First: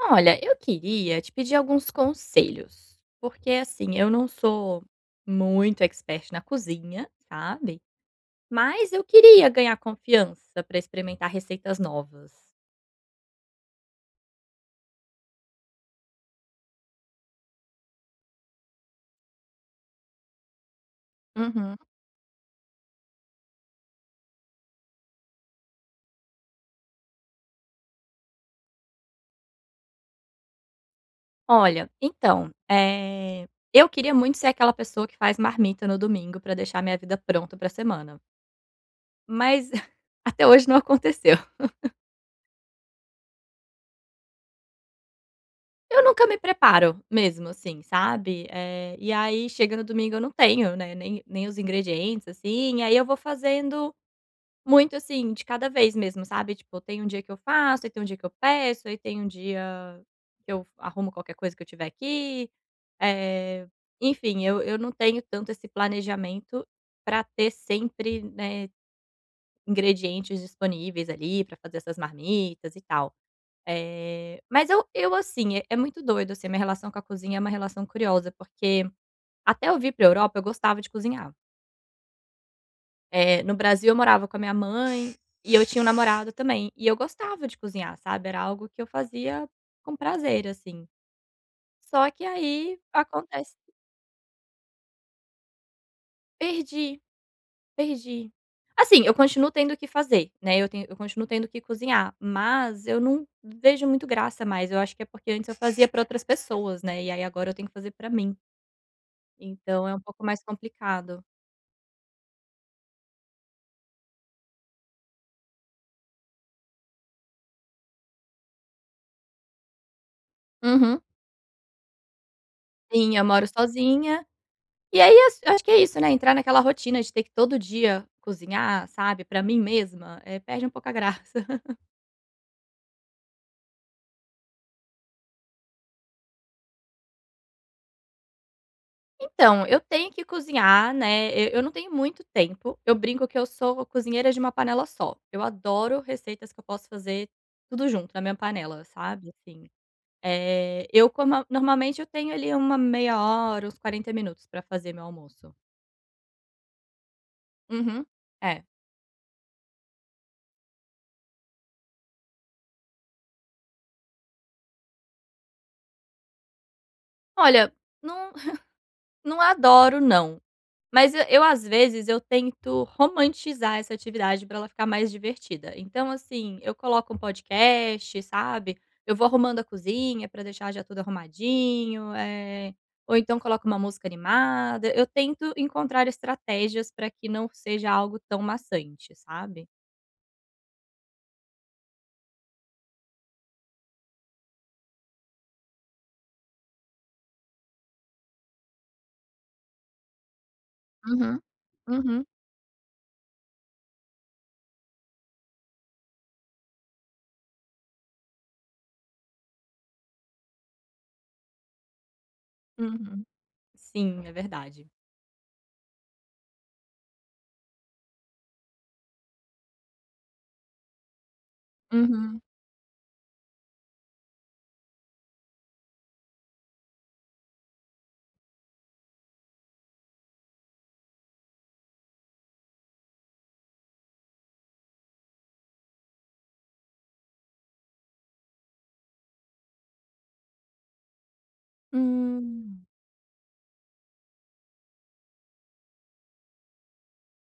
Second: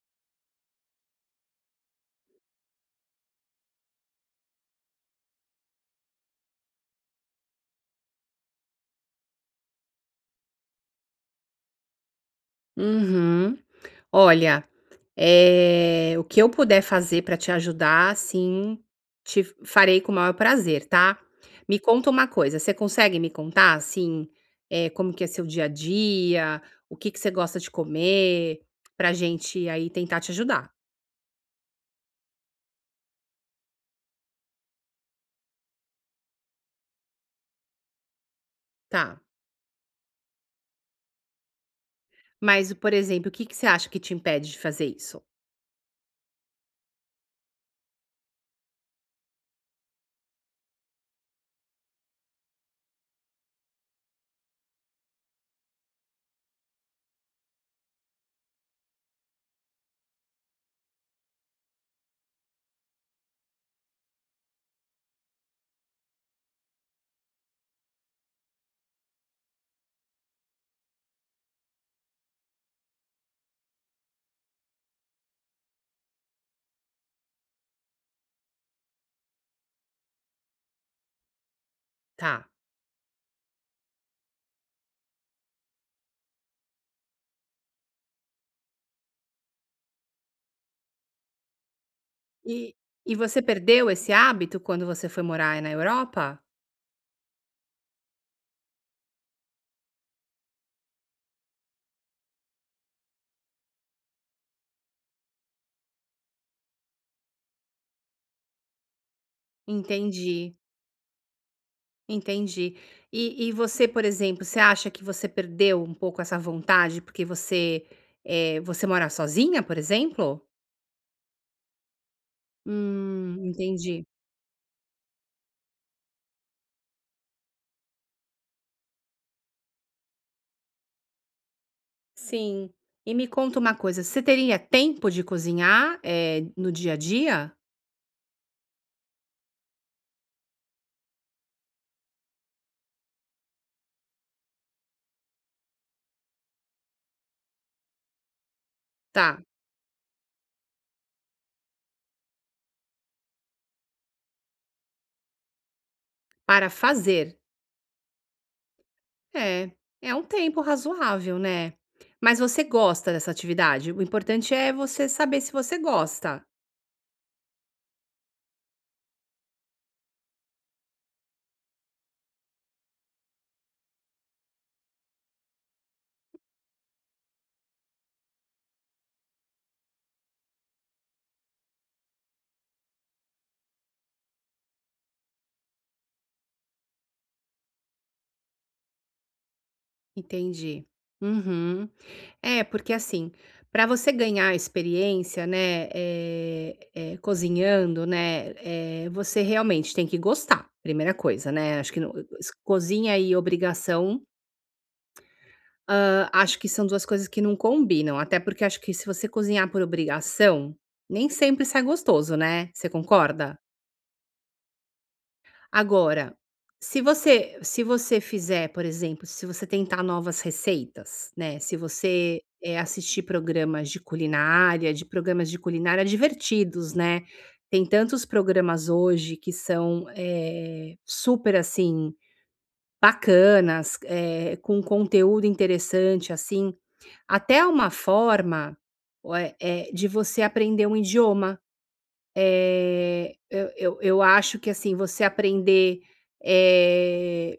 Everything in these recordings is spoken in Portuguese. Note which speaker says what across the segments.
Speaker 1: Olha, eu queria te pedir alguns conselhos, porque assim, eu não sou muito expert na cozinha, sabe? Mas eu queria ganhar confiança para experimentar receitas novas.
Speaker 2: Uhum. Olha, o que eu puder fazer para te ajudar, sim, te farei com o maior prazer, tá.
Speaker 1: Uhum.
Speaker 2: Me conta uma coisa, você consegue me contar, assim, como que é seu dia a dia, o que que você gosta de comer, pra gente aí tentar te ajudar?
Speaker 1: Olha, então, eu queria muito ser aquela pessoa que faz marmita no domingo para deixar minha vida pronta para a semana,
Speaker 2: Tá.
Speaker 1: mas até hoje não aconteceu.
Speaker 2: Mas, por exemplo, o que que você acha que te impede de fazer isso?
Speaker 1: Eu nunca me preparo mesmo, assim, sabe. E aí chega no domingo eu não tenho, né, nem os ingredientes, assim, e aí eu vou fazendo muito, assim, de cada vez mesmo, sabe. Tipo, tem um dia que eu faço, aí tem um dia que eu peço, aí tem um dia que eu arrumo qualquer coisa que eu tiver aqui. Eh, Enfim, eu não tenho tanto esse planejamento para ter sempre, né, ingredientes disponíveis ali para fazer essas marmitas e tal. Mas eu assim, é muito doido, assim, a minha relação com a cozinha é uma relação curiosa, porque até eu vir para Europa eu gostava de cozinhar.
Speaker 2: Tá.
Speaker 1: No Brasil eu morava com a minha mãe e eu tinha um namorado também, e eu gostava de cozinhar, sabe, era algo que eu fazia com prazer, assim. Só que
Speaker 2: E
Speaker 1: aí
Speaker 2: e você
Speaker 1: acontece
Speaker 2: perdeu esse hábito quando você foi morar na Europa?
Speaker 1: perdi, perdi. Assim, eu continuo tendo o que fazer, né, eu continuo tendo que cozinhar, mas eu não vejo muito graça mais, eu acho que é porque antes eu fazia para outras pessoas, né, e aí agora eu tenho que fazer para mim. Então é um pouco mais
Speaker 2: Entendi.
Speaker 1: complicado.
Speaker 2: Entendi. E você, por exemplo, você acha que você perdeu um pouco essa vontade porque você, você mora sozinha, por exemplo?
Speaker 1: Uhum. Sim, eu moro
Speaker 2: Entendi.
Speaker 1: sozinha. E aí acho que é isso, né, entrar naquela rotina de ter que todo dia cozinhar, sabe, pra mim mesma, eh, perde um pouco a graça.
Speaker 2: Sim. E me conta uma coisa, você teria tempo de cozinhar, no dia a dia?
Speaker 1: Então, eu tenho que cozinhar, né, eu não tenho muito tempo, eu brinco que eu sou cozinheira de uma panela só. Eu adoro receitas que eu posso fazer tudo junto na minha panela,
Speaker 2: Tá,
Speaker 1: sabe, assim. Eu como normalmente eu tenho ali uma meia hora, uns 40 minutos pra fazer meu almoço.
Speaker 2: para fazer.
Speaker 1: Uhum. É.
Speaker 2: É, é um tempo razoável, né. Mas você gosta dessa atividade? O importante é você saber se você gosta.
Speaker 1: Olha, não. Não adoro não, mas eu às vezes eu tento romantizar essa atividade para ela ficar mais divertida. Então assim, eu coloco um podcast, sabe, eu vou arrumando a cozinha para deixar já tudo arrumadinho, eh, ou então coloco uma música animada, eu tento encontrar estratégias para que não seja algo tão maçante, sabe.
Speaker 2: Entendi. Uhum. É, porque assim, para você ganhar experiência, né, cozinhando, né, você realmente tem que gostar, primeira
Speaker 1: Uhum.
Speaker 2: coisa, né? Acho que não-
Speaker 1: Uhum.
Speaker 2: s- cozinha e obrigação, ah, acho que são duas coisas que não combinam. Até porque acho que se você cozinhar por obrigação, nem sempre sai gostoso, né? Você
Speaker 1: Uhum.
Speaker 2: concorda?
Speaker 1: Sim, é verdade.
Speaker 2: Agora, se você se você fizer, por exemplo, se você tentar novas receitas, né, se você,
Speaker 1: Uhum.
Speaker 2: assistir programas de culinária, de programas de culinária divertidos, né, tem tantos programas hoje que são, super, assim, bacanas, com conteúdo interessante, assim, até uma forma, de você aprender um idioma.
Speaker 1: Hum.
Speaker 2: Eu acho que, assim, você aprender, eh,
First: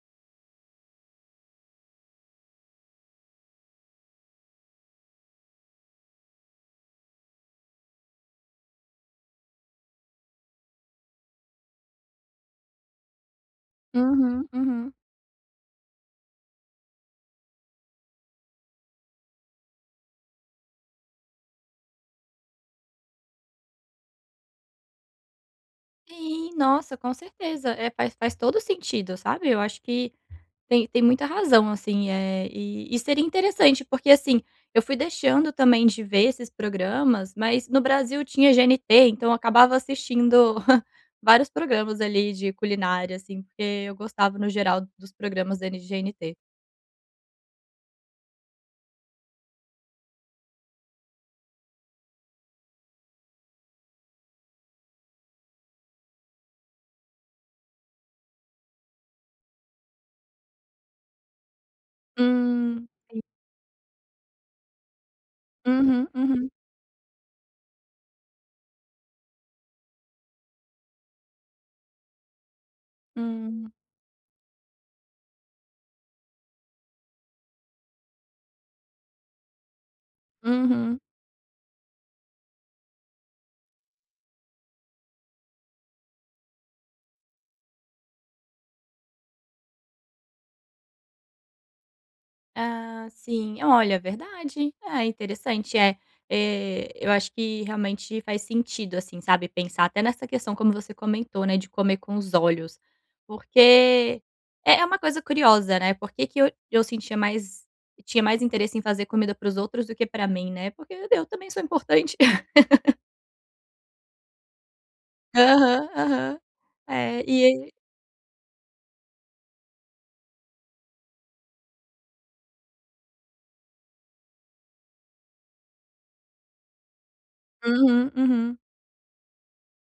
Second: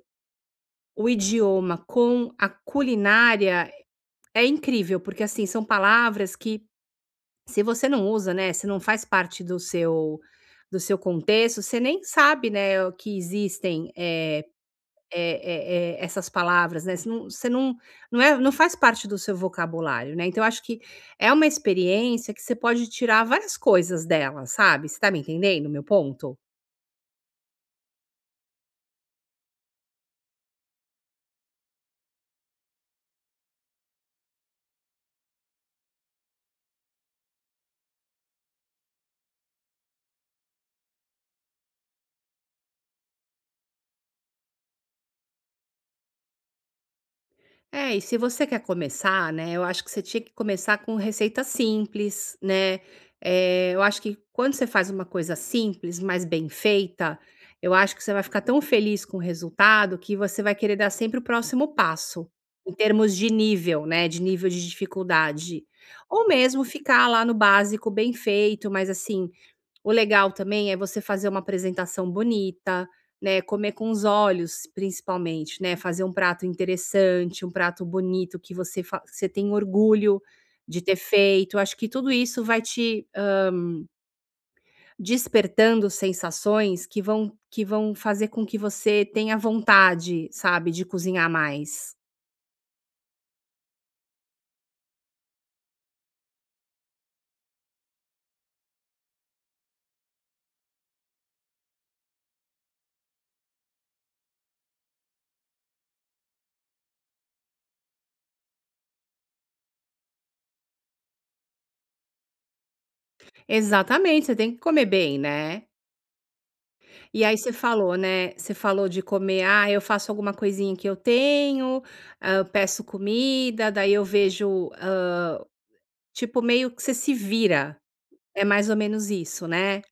Speaker 2: o idioma com a culinária é incrível, porque, assim, são palavras que se você não usa, né, se não faz parte do seu contexto, você nem sabe, né, o que existem,
Speaker 1: Uhum. Uhum.
Speaker 2: essas palavras, né, você não não faz parte do seu vocabulário, né, então eu acho que é uma experiência que você pode tirar várias coisas dela, sabe, você tá me entendendo meu ponto?
Speaker 1: Sim, nossa, com certeza. É, faz todo sentido, sabe. Eu acho que tem muita razão, assim, eh, e seria interessante, porque, assim, eu fui deixando também de ver esses programas, mas no Brasil tinha GNT, então eu acabava assistindo vários programas ali de culinária, assim, porque eu gostava no geral dos programas da GNT.
Speaker 2: É, e se você quer começar, né, eu acho que você tinha que começar com receita simples, né? Eu acho que quando você faz uma coisa simples, mas bem feita, eu acho que você vai ficar tão feliz com o resultado que você vai querer dar sempre o próximo passo, em termos
Speaker 1: Sim.
Speaker 2: de nível, né? De nível de dificuldade.
Speaker 1: Uhum,
Speaker 2: Ou
Speaker 1: uhum.
Speaker 2: mesmo ficar lá no básico bem feito, mas assim, o legal também é você fazer uma apresentação bonita, né, comer
Speaker 1: Hum,
Speaker 2: com os olhos principalmente, né, fazer um prato interessante, um prato bonito que você fa você tem orgulho de ter
Speaker 1: uhum.
Speaker 2: feito. Acho que tudo isso vai te, despertando sensações que vão fazer com que você tenha vontade, sabe, de cozinhar mais.
Speaker 1: Ah, sim. Olha, verdade. É interessante, é. Eu acho que realmente faz sentido, assim, sabe, pensar até nessa questão, como você comentou, né, de comer com os olhos. Porque é uma coisa curiosa, né, por que que eu sentia mais tinha mais interesse em fazer comida para os outros do que para mim, né, porque eu também sou importante.
Speaker 2: Exatamente, você tem que comer bem, né.
Speaker 1: Aham, aham. É,
Speaker 2: E aí você
Speaker 1: e
Speaker 2: falou, né, você falou de comer, ah, eu faço alguma coisinha que eu tenho, ah, eu peço comida, daí eu vejo, tipo, meio que você se vira,
Speaker 1: uhum,
Speaker 2: é
Speaker 1: uhum.
Speaker 2: mais ou menos isso, né.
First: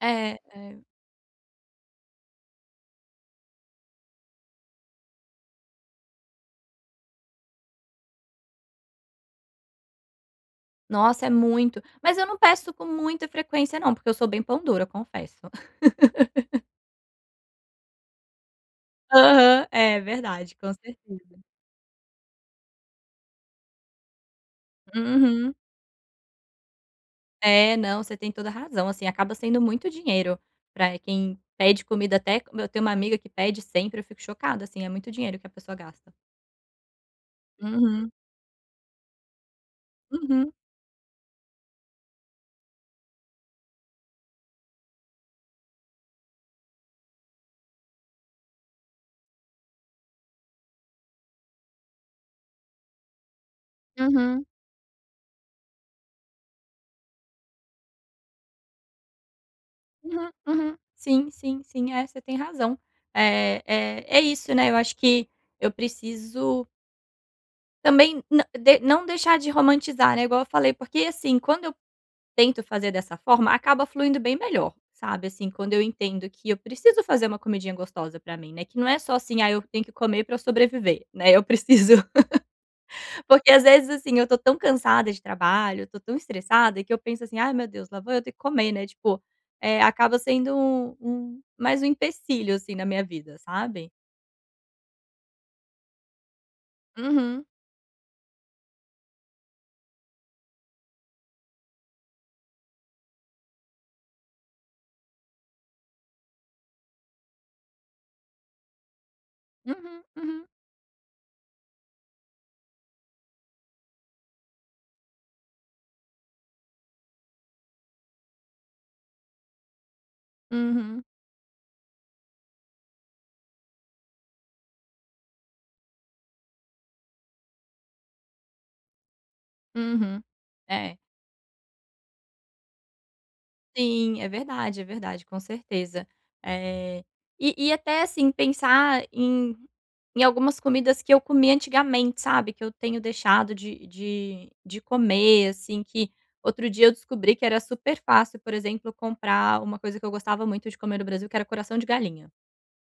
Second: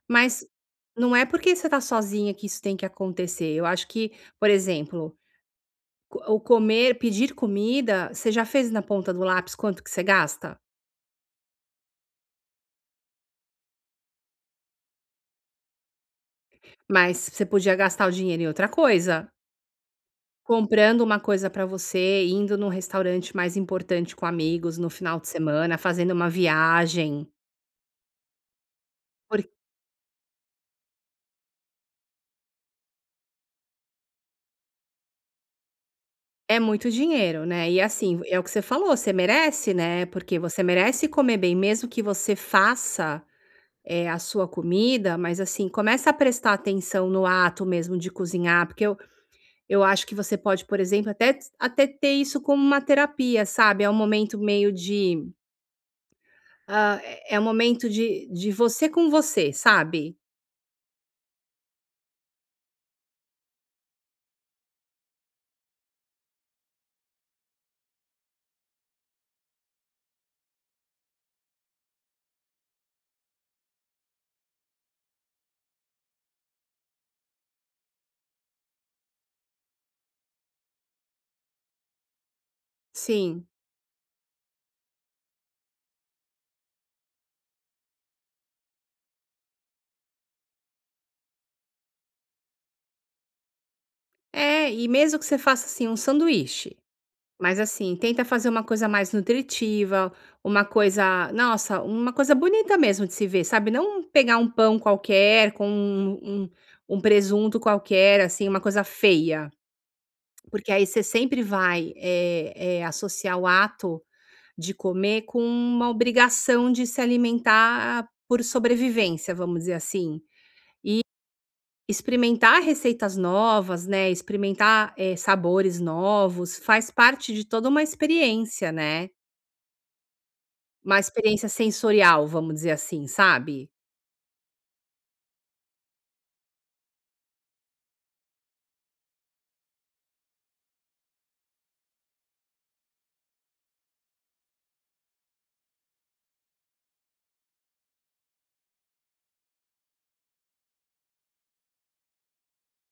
Speaker 1: É,
Speaker 2: Mas
Speaker 1: é.
Speaker 2: não é porque você tá sozinha que isso tem que acontecer, eu acho que, por exemplo, co o comer pedir comida, você já fez na ponta do lápis quanto que você gasta?
Speaker 1: Nossa, é muito. Mas eu não peço com muita frequência não, porque eu sou bem pão dura, confesso.
Speaker 2: Mas você podia gastar o dinheiro em outra coisa.
Speaker 1: Aham, é verdade, com
Speaker 2: Comprando uma
Speaker 1: certeza.
Speaker 2: coisa pra você, indo num restaurante mais importante com amigos no final de
Speaker 1: Uhum.
Speaker 2: semana, fazendo uma viagem,
Speaker 1: É, não, você tem toda a razão, assim, acaba
Speaker 2: porque
Speaker 1: sendo muito dinheiro pra quem pede comida até eu tenho uma amiga que pede sempre, eu fico chocada, assim, é muito dinheiro que a pessoa gasta.
Speaker 2: é muito dinheiro, né. E
Speaker 1: Uhum,
Speaker 2: assim, é o que você falou, você merece, né, porque
Speaker 1: uhum,
Speaker 2: você merece comer bem, mesmo que você faça, a sua comida, mas assim, começa a prestar atenção no ato mesmo de cozinhar, porque eu acho que você pode, por exemplo, até ter isso como uma terapia, sabe. É um momento
Speaker 1: uhum,
Speaker 2: meio de, é um momento de você com você, sabe.
Speaker 1: uhum, uhum. Sim, sim, sim, é, você tem razão. É isso, né, eu acho que eu preciso também nã de não deixar de romantizar, né, igual eu falei, porque, assim, quando eu tento fazer dessa forma, acaba fluindo bem melhor, sabe, assim, quando eu entendo que eu preciso fazer uma comidinha gostosa pra mim, né, que não é só assim: "Ah, eu tenho que comer pra eu sobreviver", né, eu preciso
Speaker 2: Sim.
Speaker 1: porque às vezes, assim, eu tô tão cansada de trabalho, eu tô tão estressada que eu penso assim: "Ai meu Deus, lá vou eu ter que comer", né, tipo, eh, acaba sendo um mais um empecilho, assim, na minha vida, sabe.
Speaker 2: É, e mesmo que você faça, assim, um sanduíche,
Speaker 1: Uhum,
Speaker 2: mas assim, tenta fazer uma coisa mais nutritiva, uma coisa nossa, uma coisa bonita mesmo de se ver, sabe, não pegar um pão qualquer com um presunto qualquer, assim, uma coisa feia,
Speaker 1: uhum, uhum,
Speaker 2: porque aí você sempre vai, associar o ato de comer com uma obrigação de se alimentar por sobrevivência, vamos dizer assim.
Speaker 1: uhum,
Speaker 2: Experimentar receitas novas, né, experimentar, sabores novos, faz parte de toda uma experiência, né.
Speaker 1: uhum.
Speaker 2: Uma
Speaker 1: É.
Speaker 2: experiência sensorial, vamos dizer assim, sabe.
Speaker 1: Sim, é verdade, com certeza. Eh, e até, assim, pensar em em algumas comidas que eu comi antigamente, sabe, que eu tenho deixado de comer, assim, que outro dia eu descobri que era super fácil, por exemplo, comprar uma coisa que eu gostava muito de comer no Brasil, que era coração de galinha.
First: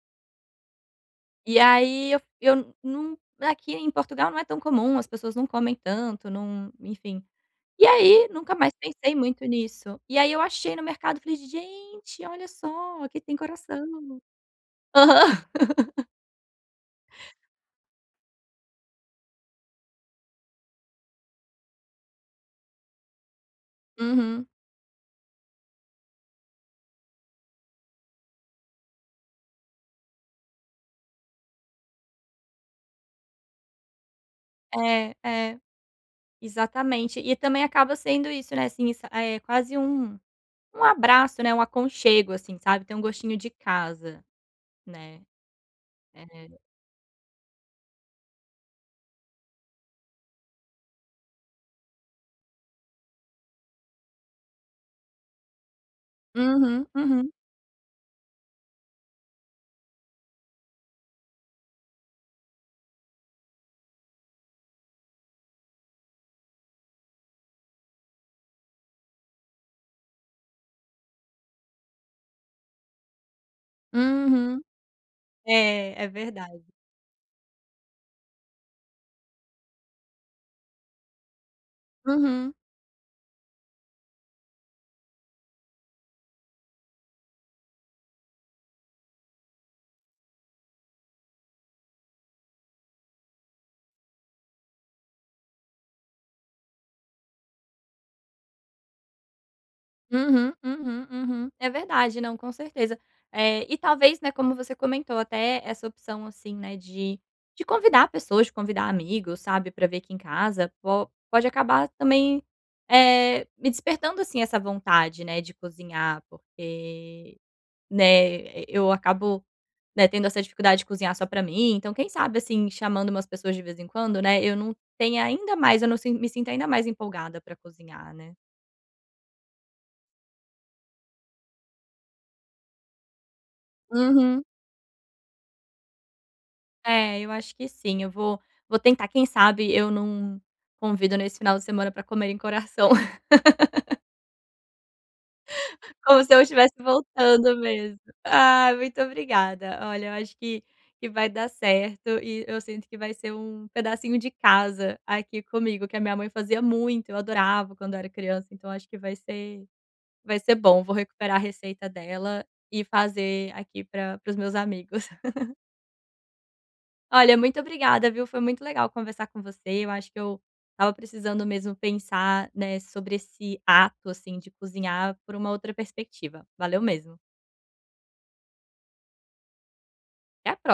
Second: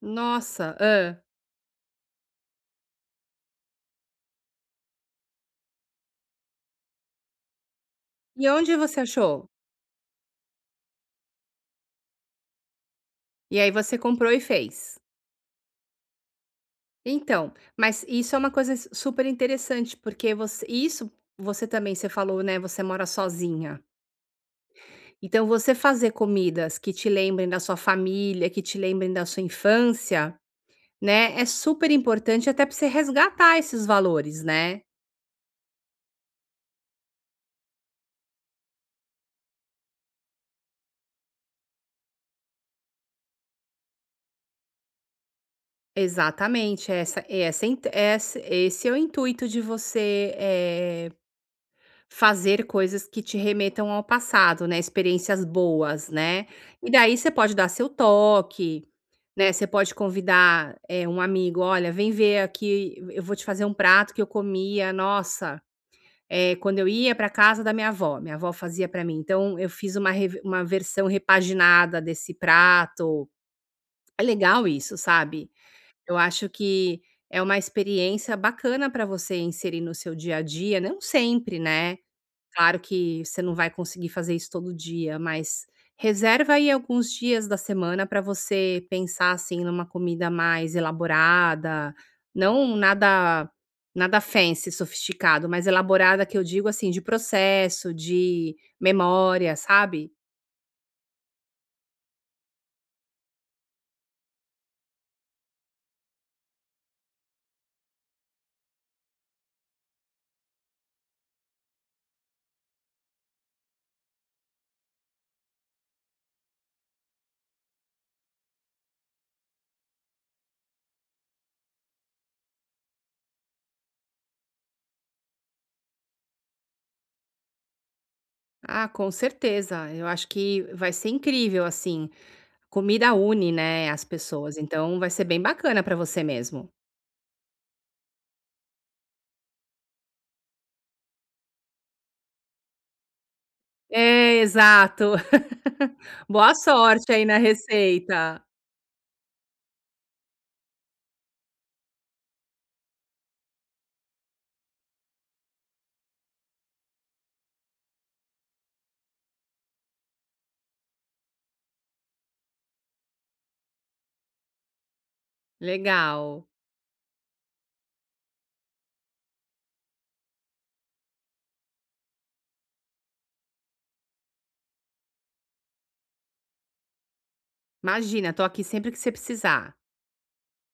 Speaker 2: Nossa, ah.
Speaker 1: E aí eu não aqui em Portugal não é tão comum, as pessoas não comem tanto, não enfim. E aí,
Speaker 2: E
Speaker 1: nunca mais
Speaker 2: onde você
Speaker 1: pensei muito
Speaker 2: achou?
Speaker 1: nisso. E aí eu achei no mercado, falei: "Gente, olha só, aqui tem
Speaker 2: E aí você
Speaker 1: coração".
Speaker 2: comprou e fez.
Speaker 1: Aham.
Speaker 2: Então, mas isso é uma coisa s super interessante, porque você isso você também, você falou, né, você mora sozinha.
Speaker 1: Uhum.
Speaker 2: Então você fazer comidas que te lembrem da sua família, que te lembrem da sua infância. Né, é super importante até para você resgatar esses valores, né.
Speaker 1: É, é, exatamente. E também acaba sendo isso, né, assim, isso é quase um abraço, né, um aconchego, assim, sabe, tem um gostinho de casa, né. É.
Speaker 2: Exatamente, essa esse é o intuito de você, fazer coisas que te remetam ao passado, né, experiências boas, né.
Speaker 1: Uhum,
Speaker 2: E daí você
Speaker 1: uhum,
Speaker 2: pode dar seu toque, né, você pode convidar, um amigo: "Olha, vem ver aqui, eu vou te fazer um prato que eu comia, nossa, quando eu ia para casa da minha avó fazia para mim, então eu fiz uma rev uma versão repaginada desse prato". É
Speaker 1: uhum.
Speaker 2: legal isso, sabe.
Speaker 1: É, é
Speaker 2: Eu acho
Speaker 1: verdade.
Speaker 2: que é uma experiência bacana para você inserir no seu dia a dia, não sempre, né.
Speaker 1: Uhum.
Speaker 2: Claro que você não vai conseguir fazer isso todo dia, mas reserva aí alguns dias da semana para você pensar assim numa comida mais elaborada, não nada fancy, sofisticado, mas elaborada que eu digo assim de processo, de memória, sabe?
Speaker 1: Uhum, uhum, uhum. É verdade, não, com certeza. É e talvez, né, como você comentou, até essa opção, assim, né, de convidar pessoas, de convidar amigos, sabe, para ver aqui em casa, po pode acabar também, eh, me despertando, assim, essa vontade, né, de cozinhar, porque, né, eu acabo, né, tendo essa dificuldade de cozinhar só pra mim, então quem sabe, assim, chamando umas pessoas de vez em quando, né, eu não sin me sinto ainda mais empolgada pra cozinhar, né.
Speaker 2: Ah, com certeza. Eu acho que vai ser incrível assim. Comida une, né, as
Speaker 1: Uhum.
Speaker 2: pessoas, então vai ser bem bacana para você mesmo.
Speaker 1: É, eu acho que sim, eu vou vou tentar, quem sabe eu não convido nesse final de semana para comer em coração,
Speaker 2: É, exato.
Speaker 1: como se eu
Speaker 2: Boa
Speaker 1: estivesse
Speaker 2: sorte aí na
Speaker 1: voltando mesmo.
Speaker 2: receita.
Speaker 1: Ah, muito obrigada. Olha, eu acho que vai dar certo e eu sinto que vai ser um pedacinho de casa aqui comigo, que a minha mãe fazia muito, eu adorava quando eu era criança, então acho que vai ser bom, vou recuperar a receita dela e fazer aqui para os meus amigos.
Speaker 2: Legal.
Speaker 1: Olha, muito obrigada, viu? Foi muito legal conversar com você. Eu acho que eu estava precisando mesmo pensar, né, sobre esse ato, assim, de cozinhar por uma outra perspectiva. Valeu mesmo.
Speaker 2: Imagina, tô aqui sempre que você precisar.
Speaker 1: Até a próxima.